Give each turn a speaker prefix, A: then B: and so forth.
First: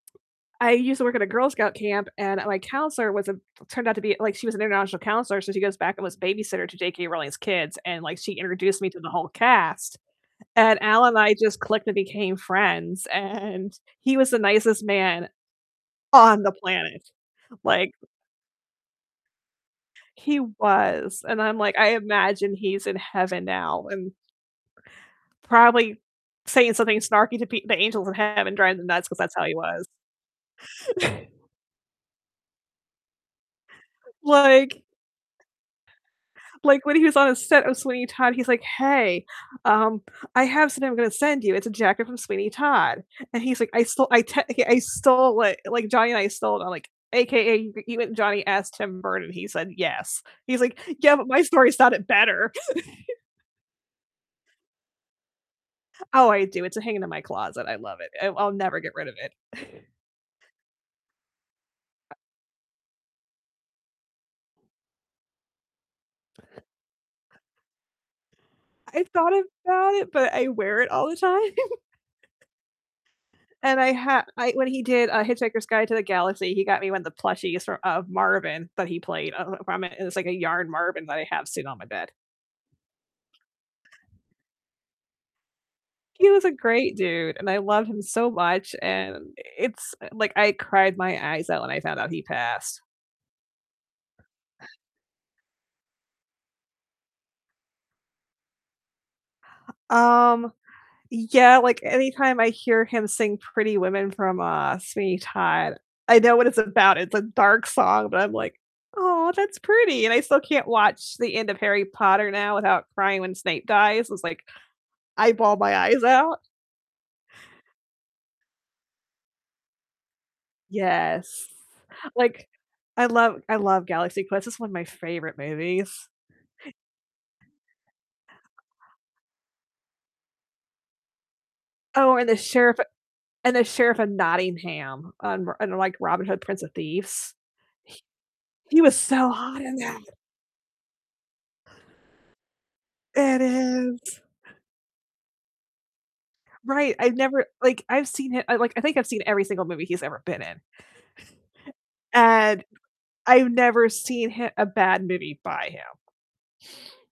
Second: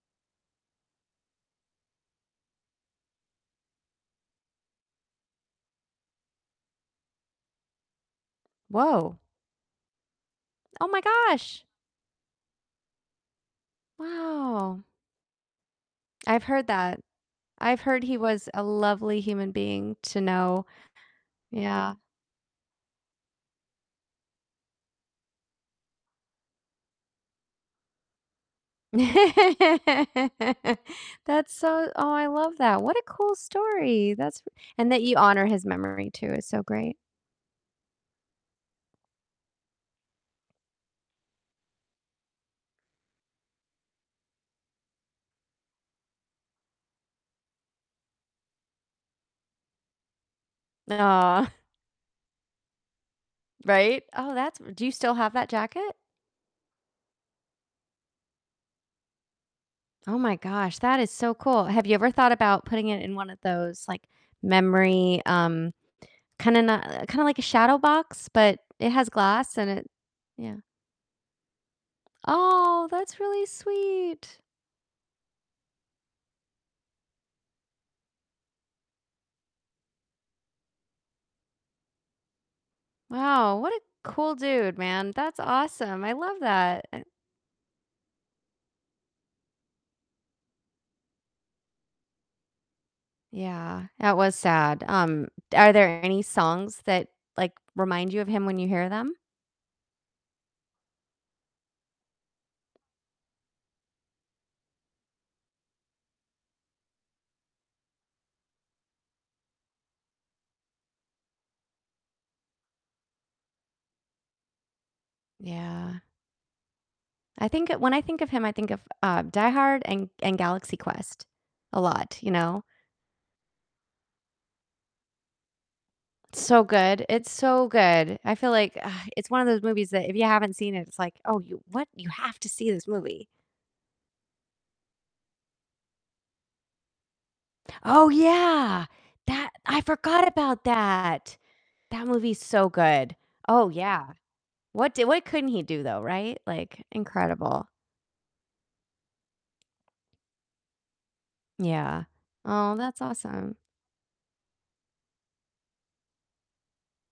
A: I used to work at a Girl Scout camp, and my counselor was a turned out to be, like she was an international counselor, so she goes back and was babysitter to J.K. Rowling's kids, and, like, she introduced me to the
B: Woah!
A: whole cast, and
B: Oh my
A: Alan and I just
B: gosh!
A: clicked and became friends, and he was the
B: Wow!
A: nicest man on
B: I've
A: the
B: heard that.
A: planet.
B: I've
A: Like
B: heard he was a lovely human being to
A: He
B: know.
A: was, and, I'm, like I
B: Yeah.
A: imagine he's in heaven now, and probably saying something snarky to p the angels in heaven, driving them nuts, 'cause that's how
B: That's
A: he was.
B: so oh, I love that, what a cool story. That's r
A: Like
B: and that you honor his memory too, is so
A: like, when
B: great.
A: he was on the set of Sweeney Todd, he's, like, "Hey, um, I have something I'm gonna send you, it's a jacket from Sweeney Todd," and he's, like, "I stole I technica I stole it, like, Johnny and I stole it." I'm, like, "AKA you and Johnny asked Tim Burton, and he said yes." He's, like, "Yeah, but my
B: Aw.
A: story sounded better."
B: Right? Oh, that's do you still have that jacket?
A: Oh, I do, it's a hanging in my closet, I love it. I I'll never get rid of it.
B: Oh my gosh, that is so cool. Have you ever thought about putting it in one of those, like, memory, um, kinda n uh, kinda, like, a shadow box, but it
A: I've
B: has
A: thought of
B: glass and it
A: that, but I
B: Yeah.
A: wear it all the time.
B: Aw, that's really
A: And I ha
B: sweet!
A: I when he did, uh, Hitchhiker's Guide to the Galaxy, he got me one of the plushies fro of Marvin that he played. I don't know if I m it's, like, a yarn Marvin that I have sitting on my bed.
B: Wow, what a cool dude, man. That's awesome, I
A: He
B: love
A: was a
B: that.
A: great
B: And
A: dude, and I loved him so much, and it's like, I cried my eyes out when I found out he passed.
B: yeah, that was sad. Um, are there any songs that, like, remind you of him when you hear them?
A: Um, yeah, like, anytime I hear him sing Pretty Women from, uh, Sweeney Todd I know what it's about, it's a dark song, but I'm, like, "Aw, that's pretty." And I still can't watch the end of Harry Potter now without crying when Snape dies, it's like, I bawl my
B: Yeah.
A: eyes out.
B: I think when I think of him, I think of, uh, "Die Hard" and and "Galaxy Quest"
A: Yes.
B: a lot, you
A: Like,
B: know?
A: I love I love Galaxy Quest, it's one of my favorite movies.
B: It's so good it's so good. I feel, like ugh, it's one of those movies that if you haven't seen it, it's, like, "Oh, you, what? You
A: Oh, and the
B: have to see
A: Sheriff
B: this movie."
A: and the Sheriff of Nottingham on Ro on, like, Robin Hood: Prince of Thieves.
B: Oh
A: He he
B: yeah,
A: was so
B: that
A: hot in
B: I
A: that.
B: forgot about that. That movie's so good,
A: It
B: oh yeah.
A: is.
B: What d what couldn't he do, though, right? Like,
A: Right, I've never
B: incredible.
A: like, I've seen I like, I think I've seen every single movie he's ever been in
B: Yeah.
A: and
B: Aw, that's
A: I've
B: awesome.
A: never seen hi a bad movie by him.